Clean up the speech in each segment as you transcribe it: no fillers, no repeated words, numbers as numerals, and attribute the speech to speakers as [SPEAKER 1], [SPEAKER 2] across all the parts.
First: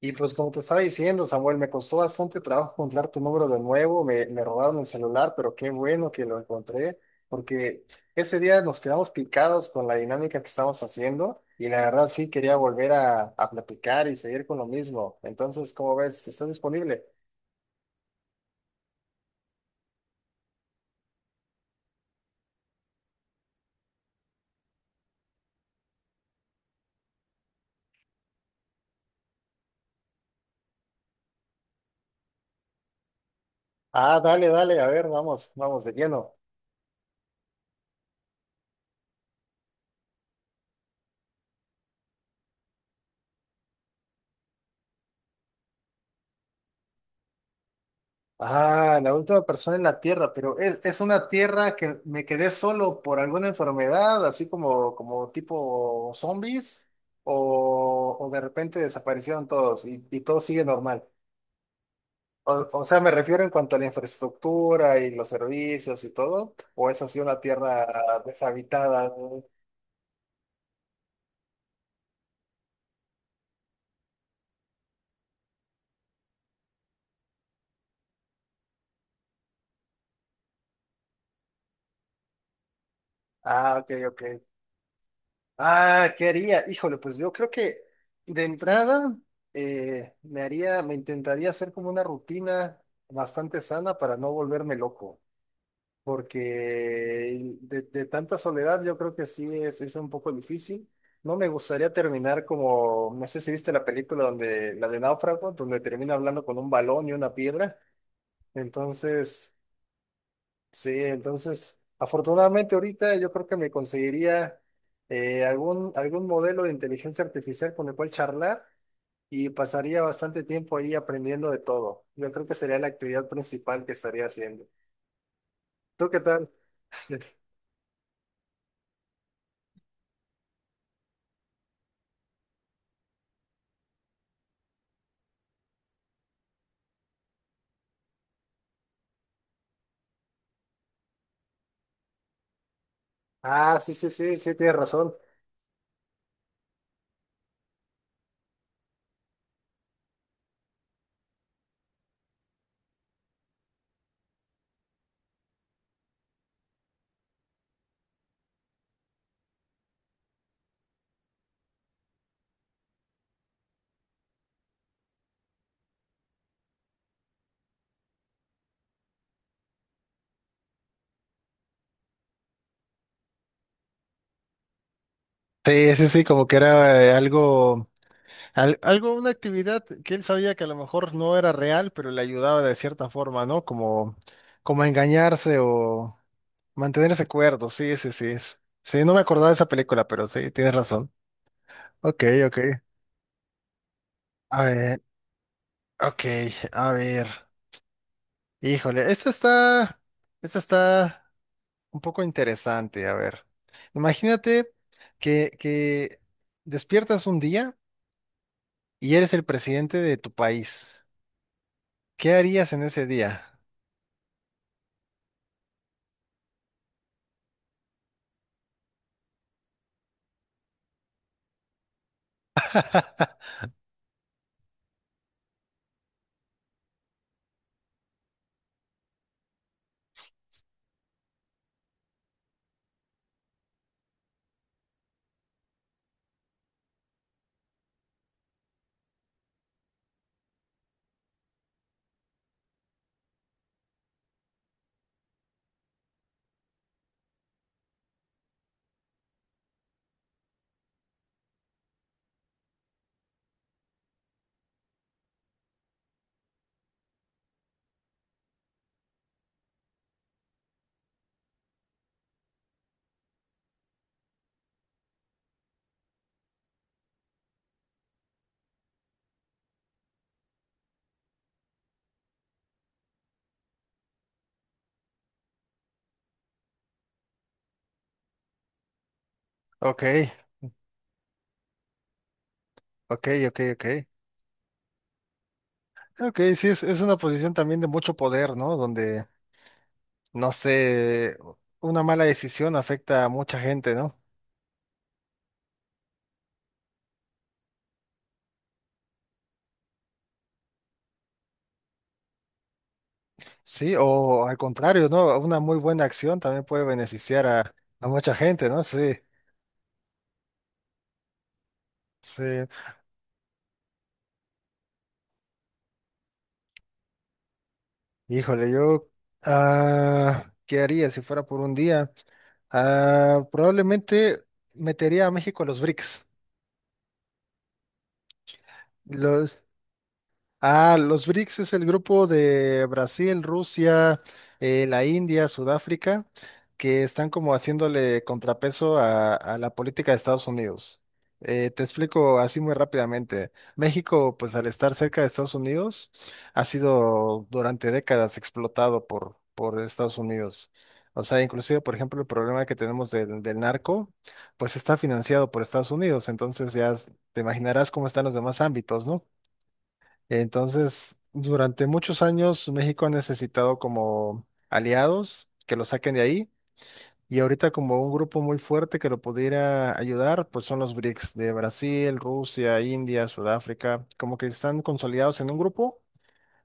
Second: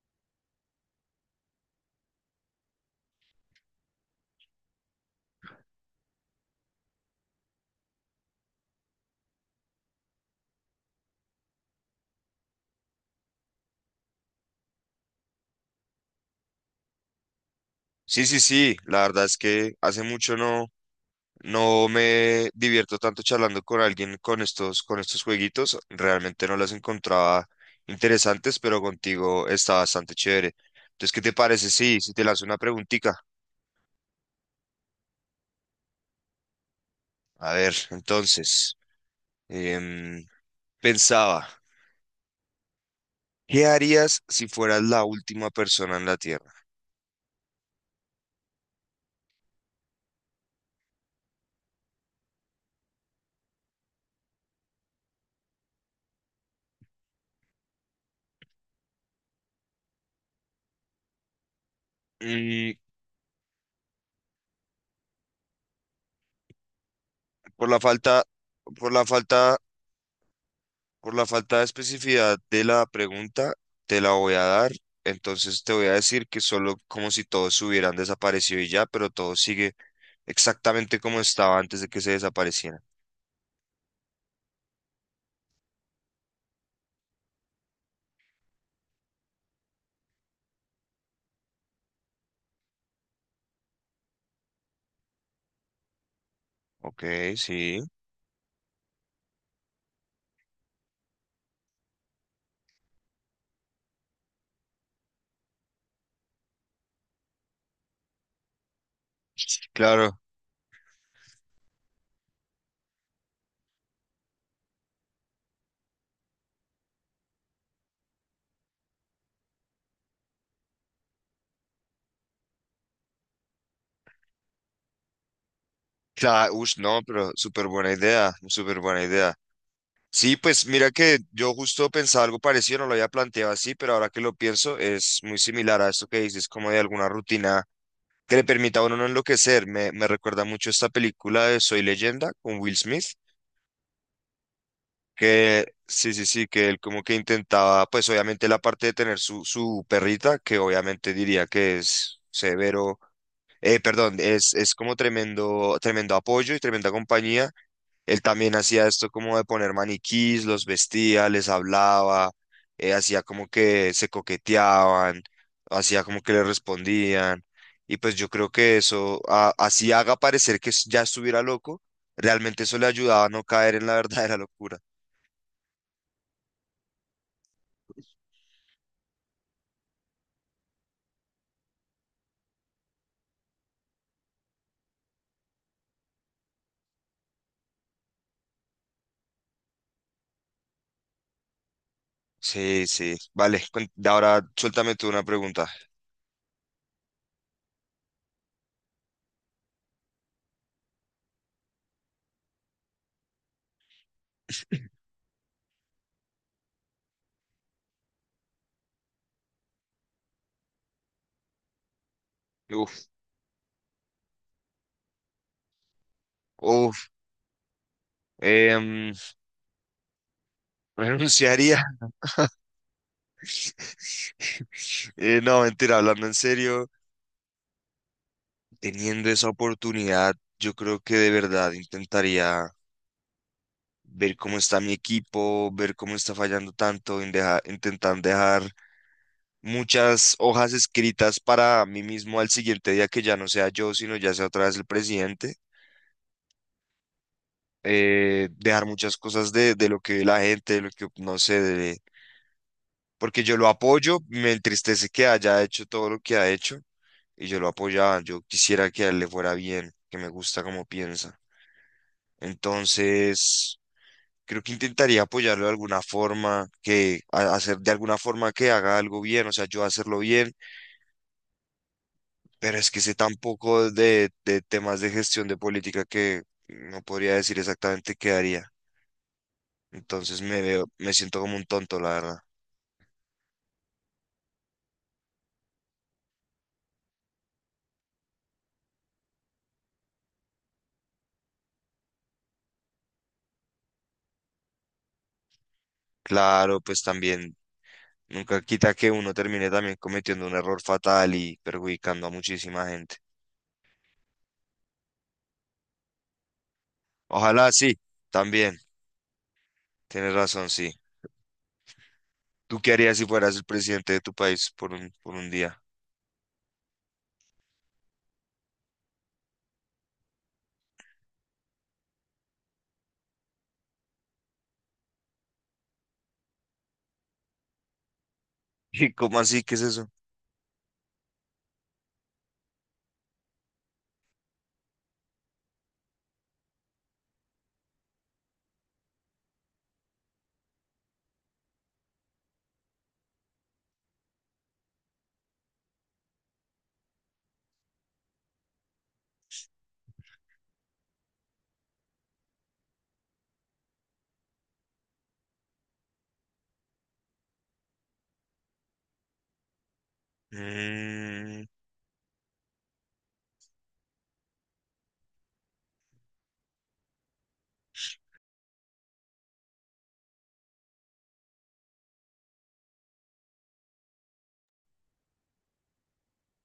[SPEAKER 1] Y pues como te estaba diciendo, Samuel, me costó bastante trabajo encontrar tu número de nuevo, me robaron el celular, pero qué bueno que lo encontré, porque ese día nos quedamos picados con la dinámica que estamos haciendo y la verdad sí quería volver a platicar y seguir con lo mismo. Entonces, ¿cómo ves? ¿Estás disponible?
[SPEAKER 2] Sí, sí, sí, la verdad es que hace mucho no me divierto tanto charlando con alguien con estos jueguitos. Realmente no las encontraba interesantes, pero contigo está bastante chévere. Entonces, ¿qué te parece? Sí, si te lanzo una preguntita.
[SPEAKER 1] Ah, dale, dale, a ver, vamos, vamos de lleno.
[SPEAKER 2] A ver, entonces, em, pensaba, ¿qué harías si fueras la última persona en la Tierra?
[SPEAKER 1] Ah, la última persona en la Tierra, pero es una Tierra que me quedé solo por alguna enfermedad, así como, como tipo zombies, o de repente desaparecieron todos y todo sigue normal.
[SPEAKER 2] Mm,
[SPEAKER 1] O sea, me refiero en cuanto a la infraestructura y los servicios y todo, o es así una
[SPEAKER 2] por la
[SPEAKER 1] Tierra
[SPEAKER 2] falta, por la
[SPEAKER 1] deshabitada, ¿no?
[SPEAKER 2] falta Por la falta de especificidad de la pregunta, te la voy a dar. Entonces te voy a decir que solo como si todos hubieran desaparecido y ya, pero todo sigue exactamente como estaba antes de que se desaparecieran.
[SPEAKER 1] Ah, ok, ok. Ah, ¿qué haría? Híjole, pues yo creo que de entrada me haría, me intentaría hacer como una rutina bastante sana para no volverme loco, porque
[SPEAKER 2] Ok,
[SPEAKER 1] de,
[SPEAKER 2] sí.
[SPEAKER 1] de tanta soledad yo creo que sí es un poco difícil. No me gustaría terminar como, no sé si viste la película donde, la de Náufrago, donde termina hablando con un balón y una piedra. Entonces,
[SPEAKER 2] Claro.
[SPEAKER 1] sí, entonces, afortunadamente ahorita yo creo que me conseguiría algún, algún modelo de inteligencia artificial con el cual charlar y pasaría bastante tiempo ahí aprendiendo de todo. Yo creo que sería la actividad principal que estaría haciendo. ¿Tú qué tal?
[SPEAKER 2] Claro, ush, no, pero súper buena idea, súper buena idea. Sí, pues mira que yo justo pensaba algo parecido, no lo había planteado así, pero ahora que lo pienso es muy similar a esto que dices, como de alguna rutina que le permita a uno no enloquecer. Me recuerda mucho esta película de Soy Leyenda con Will Smith,
[SPEAKER 1] Ah, sí, sí, sí, sí, tienes razón.
[SPEAKER 2] que sí, sí, sí, que él como que intentaba, pues obviamente la parte de tener su perrita, que obviamente diría que es severo, perdón, es como tremendo, tremendo apoyo y tremenda compañía. Él también hacía esto como de poner maniquís, los vestía, les hablaba, hacía como que se coqueteaban, hacía como que le respondían. Y pues yo creo que eso, así haga parecer que ya estuviera loco, realmente eso le ayudaba a no caer en la verdadera locura.
[SPEAKER 1] Sí, sí, sí, como que era algo. Al- algo, una actividad que él sabía que a lo mejor no era real, pero le ayudaba de cierta forma, ¿no? Como, como a engañarse o mantener ese acuerdo. Sí, sí, sí. es- Sí, no me acordaba de esa película, pero sí, tienes razón. Ok, ok.
[SPEAKER 2] Sí, sí. Vale, ahora
[SPEAKER 1] A
[SPEAKER 2] suéltame
[SPEAKER 1] ver,
[SPEAKER 2] tú una pregunta.
[SPEAKER 1] ok, a ver. Híjole, esta está un poco interesante. A ver, imagínate que despiertas un día y eres el presidente de tu país. ¿Qué harías en
[SPEAKER 2] Uf,
[SPEAKER 1] ese día?
[SPEAKER 2] uf, em, renunciaría. No, mentira, hablando en serio. Teniendo esa oportunidad, yo creo que de verdad intentaría ver cómo está mi equipo, ver cómo está fallando tanto, en intentar dejar muchas hojas escritas para mí mismo al siguiente día que ya no sea yo, sino ya sea otra vez el presidente. Dejar muchas cosas de lo que ve la gente, de lo que no sé, de- porque yo lo apoyo, me entristece que haya hecho todo lo que ha hecho y yo lo apoyaba, yo quisiera que a él le fuera bien, que me gusta como piensa. Entonces... Creo que intentaría apoyarlo de alguna forma, que hacer de alguna forma que haga algo bien, o sea, yo hacerlo bien, pero es que sé tan poco de temas de gestión de política que no podría decir exactamente qué haría.
[SPEAKER 1] Ok,
[SPEAKER 2] Entonces me veo, me siento como un tonto, la verdad.
[SPEAKER 1] ok, ok, ok. Ok, sí, es una posición también de mucho poder, ¿no? Donde, no sé, una mala decisión afecta a mucha gente, ¿no?
[SPEAKER 2] Claro, pues también nunca quita que uno termine también cometiendo un error fatal y perjudicando a muchísima gente.
[SPEAKER 1] Sí, o al contrario, ¿no? Una muy buena acción también puede beneficiar
[SPEAKER 2] Ojalá sí,
[SPEAKER 1] a mucha gente,
[SPEAKER 2] también,
[SPEAKER 1] ¿no? Sí,
[SPEAKER 2] tienes razón, sí.
[SPEAKER 1] sí.
[SPEAKER 2] ¿Tú qué harías si fueras el presidente de tu país por un día?
[SPEAKER 1] Híjole, yo, ah, ¿qué haría si fuera por un día? Ah, probablemente metería a México a los BRICS.
[SPEAKER 2] ¿Y cómo así? ¿Qué es eso?
[SPEAKER 1] Ah, los BRICS es el grupo de Brasil, Rusia, la India, Sudáfrica, que están como haciéndole contrapeso a la política de Estados Unidos. Te explico así muy rápidamente. México, pues al estar cerca de Estados Unidos, ha sido durante décadas explotado por Estados Unidos. O sea, inclusive, por ejemplo, el problema que tenemos del narco, pues está financiado por Estados Unidos. Entonces ya te imaginarás cómo están los demás ámbitos, ¿no? Entonces,
[SPEAKER 2] Mm,
[SPEAKER 1] durante muchos años México ha necesitado como aliados que lo saquen de ahí y ahorita como un grupo muy fuerte que lo pudiera ayudar, pues son los BRICS de Brasil, Rusia, India, Sudáfrica, como que están consolidados en un grupo.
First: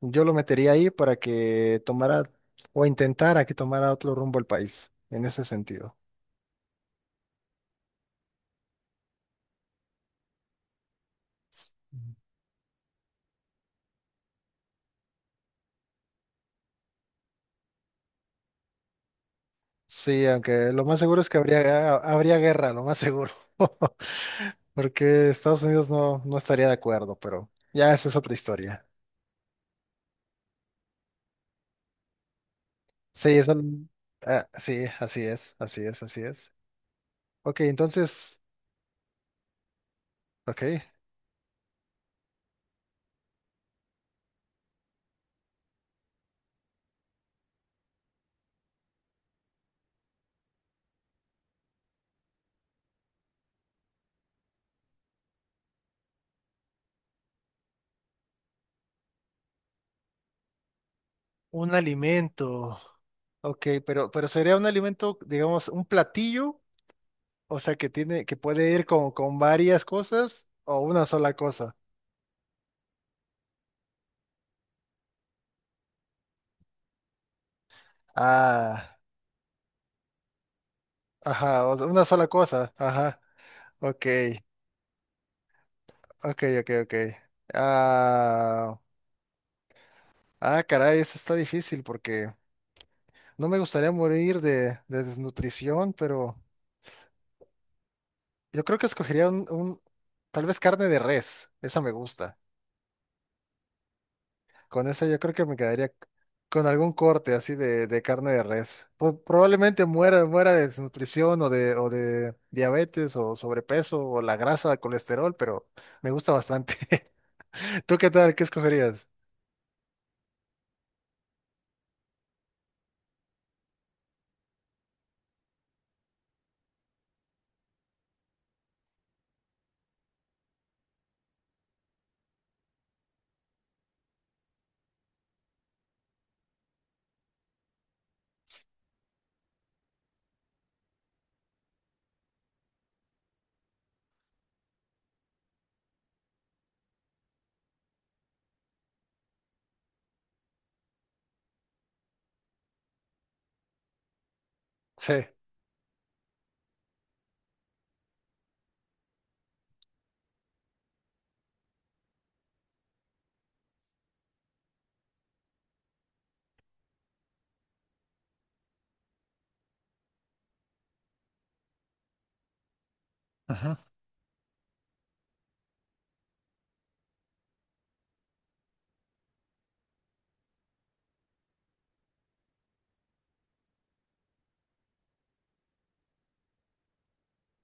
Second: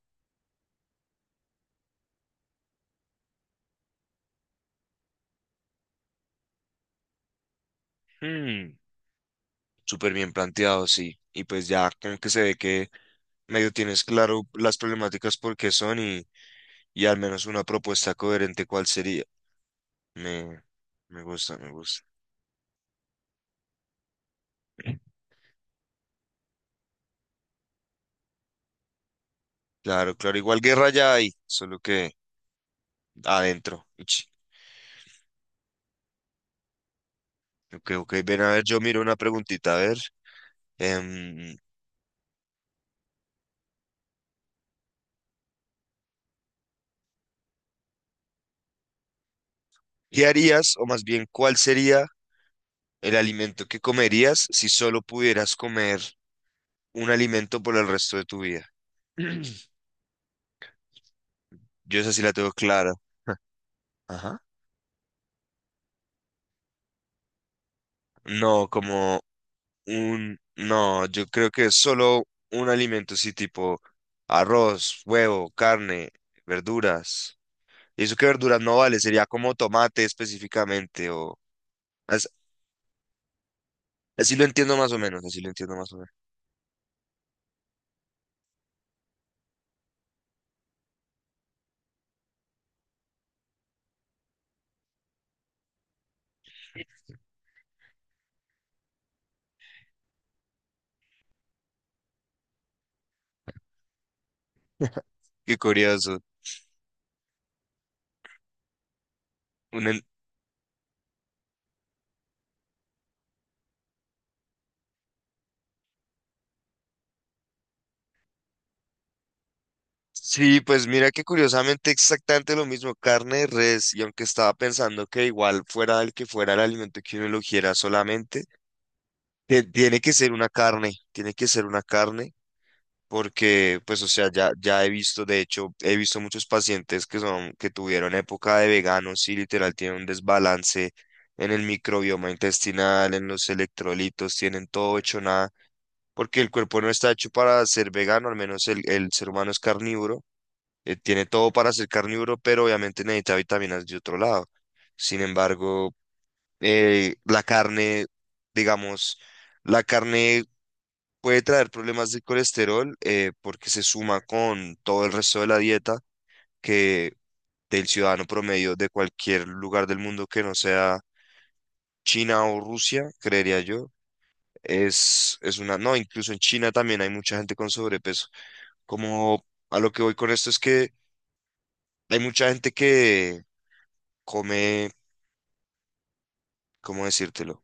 [SPEAKER 1] Yo lo metería ahí para que tomara o intentara que tomara otro rumbo el país en ese sentido.
[SPEAKER 2] hmm, súper bien planteado, sí. Y pues ya como que se ve que medio tienes claro las problemáticas por qué son y al menos una propuesta coherente cuál sería.
[SPEAKER 1] Sí,
[SPEAKER 2] Me,
[SPEAKER 1] aunque lo más seguro
[SPEAKER 2] me
[SPEAKER 1] es que
[SPEAKER 2] gusta, me
[SPEAKER 1] habría,
[SPEAKER 2] gusta.
[SPEAKER 1] habría guerra, lo más seguro. Porque Estados Unidos no, no estaría de acuerdo, pero ya esa es otra historia.
[SPEAKER 2] Claro, claro, igual guerra ya hay, solo que
[SPEAKER 1] Sí, eso,
[SPEAKER 2] adentro. Uch,
[SPEAKER 1] ah, sí, así es, así es, así es. Ok,
[SPEAKER 2] ok, ok,
[SPEAKER 1] entonces,
[SPEAKER 2] ven a ver, yo miro una preguntita, a ver.
[SPEAKER 1] ok,
[SPEAKER 2] em, ¿Qué harías, o más bien, cuál sería el alimento que comerías si solo pudieras comer un alimento por el resto de tu vida?
[SPEAKER 1] un
[SPEAKER 2] Yo esa sí la tengo
[SPEAKER 1] alimento.
[SPEAKER 2] clara.
[SPEAKER 1] Ok, pero
[SPEAKER 2] Ajá.
[SPEAKER 1] sería un alimento, digamos, un platillo, o sea, que tiene, que
[SPEAKER 2] No,
[SPEAKER 1] puede ir
[SPEAKER 2] como
[SPEAKER 1] con varias
[SPEAKER 2] un...
[SPEAKER 1] cosas o una
[SPEAKER 2] No, yo
[SPEAKER 1] sola
[SPEAKER 2] creo que
[SPEAKER 1] cosa.
[SPEAKER 2] solo un alimento, sí, tipo arroz, huevo, carne, verduras. Y eso que verduras no
[SPEAKER 1] Ah,
[SPEAKER 2] vale, sería como tomate específicamente o...
[SPEAKER 1] ajá, o sea, una sola
[SPEAKER 2] as-
[SPEAKER 1] cosa, ajá, ok.
[SPEAKER 2] Así, lo entiendo más o menos, así lo entiendo más o menos.
[SPEAKER 1] Ok, ok, ok. Ah, ah, caray, eso está difícil porque no me gustaría morir de desnutrición, pero yo creo que escogería un- tal vez carne de res, esa me gusta. Con esa yo creo que me
[SPEAKER 2] Qué
[SPEAKER 1] quedaría
[SPEAKER 2] curioso.
[SPEAKER 1] con algún corte así de carne de res. Po- probablemente
[SPEAKER 2] Un en-
[SPEAKER 1] muera, muera de desnutrición o de diabetes o sobrepeso o la grasa, colesterol, pero me gusta bastante. ¿Tú qué tal? ¿Qué escogerías?
[SPEAKER 2] Sí, pues mira que curiosamente exactamente lo mismo, carne de res, y aunque estaba pensando que igual fuera el que fuera el alimento que uno eligiera solamente. Tiene que ser una carne, tiene que ser una carne, porque, pues, o sea, ya, ya he visto, de hecho, he visto muchos pacientes que son, que tuvieron época de veganos y literal tienen un desbalance en el microbioma intestinal, en los electrolitos, tienen todo hecho nada, porque el cuerpo no está hecho para ser vegano, al menos el ser humano es carnívoro, tiene todo para ser carnívoro, pero obviamente necesita vitaminas de otro lado. Sin
[SPEAKER 1] Sí.
[SPEAKER 2] embargo, la carne, digamos, la carne puede traer problemas de colesterol, porque se suma con todo el resto de la dieta que del ciudadano promedio de cualquier lugar del mundo que no sea China o Rusia, creería
[SPEAKER 1] Ajá.
[SPEAKER 2] yo. Es una, no, incluso en China también hay mucha gente con sobrepeso. Como a lo que voy con esto es que hay mucha gente que come, ¿cómo decírtelo?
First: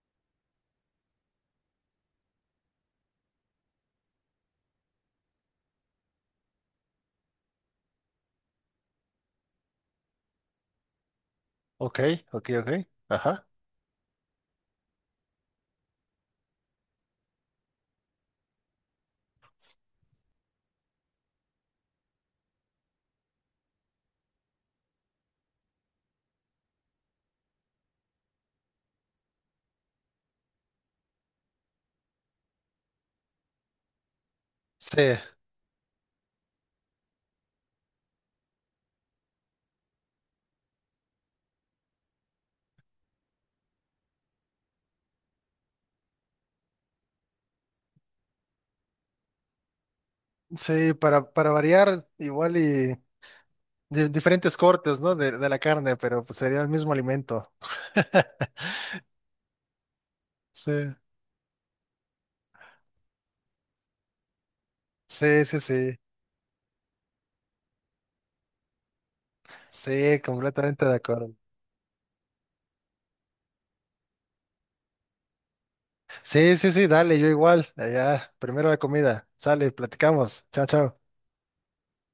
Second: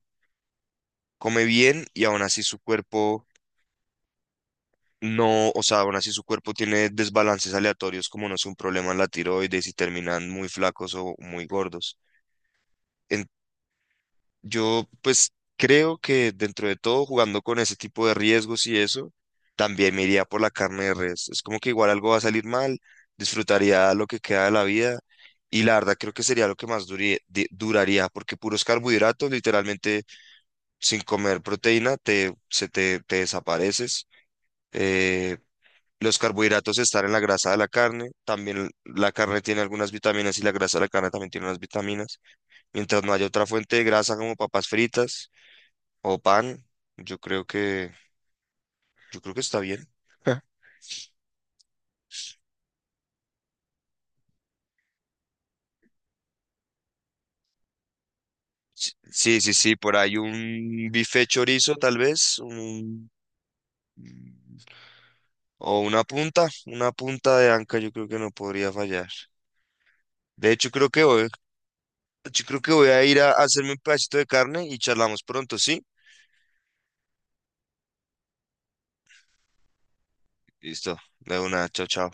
[SPEAKER 2] Come bien y aún así su cuerpo. No, o sea, aún así su cuerpo tiene desbalances aleatorios, como no es un problema en la tiroides y terminan muy flacos o muy
[SPEAKER 1] Ok,
[SPEAKER 2] gordos.
[SPEAKER 1] ok, ok.
[SPEAKER 2] En-
[SPEAKER 1] Ajá.
[SPEAKER 2] yo, pues, creo que dentro de todo, jugando con ese tipo de riesgos y eso, también me iría por la carne de res. Es como que igual algo va a salir mal, disfrutaría lo que queda de la vida y la verdad creo que sería lo que más duraría, porque puros carbohidratos, literalmente, sin comer proteína, te desapareces.
[SPEAKER 1] Sí,
[SPEAKER 2] Eh, Los carbohidratos están en la grasa de la carne, también la carne tiene algunas vitaminas y la grasa de la carne también tiene unas vitaminas. Mientras no haya otra fuente de grasa como papas fritas o pan, yo creo que, yo creo que está bien. Ja.
[SPEAKER 1] sí, para variar, igual y de diferentes cortes, ¿no? De la carne, pero pues sería el mismo alimento.
[SPEAKER 2] Sí, sí, sí, por ahí
[SPEAKER 1] Sí,
[SPEAKER 2] un bife chorizo tal vez, un-
[SPEAKER 1] sí, sí,
[SPEAKER 2] o
[SPEAKER 1] sí.
[SPEAKER 2] una punta de anca yo creo que no podría fallar.
[SPEAKER 1] Sí,
[SPEAKER 2] De hecho,
[SPEAKER 1] completamente
[SPEAKER 2] creo
[SPEAKER 1] de
[SPEAKER 2] que voy,
[SPEAKER 1] acuerdo.
[SPEAKER 2] yo creo que voy a ir a hacerme un pedacito de carne y charlamos pronto, ¿sí?
[SPEAKER 1] Sí, sí, sí, dale, yo igual. Allá, primero la comida. Sale, platicamos. Chao,
[SPEAKER 2] Listo,
[SPEAKER 1] chao.
[SPEAKER 2] de una, chao, chao.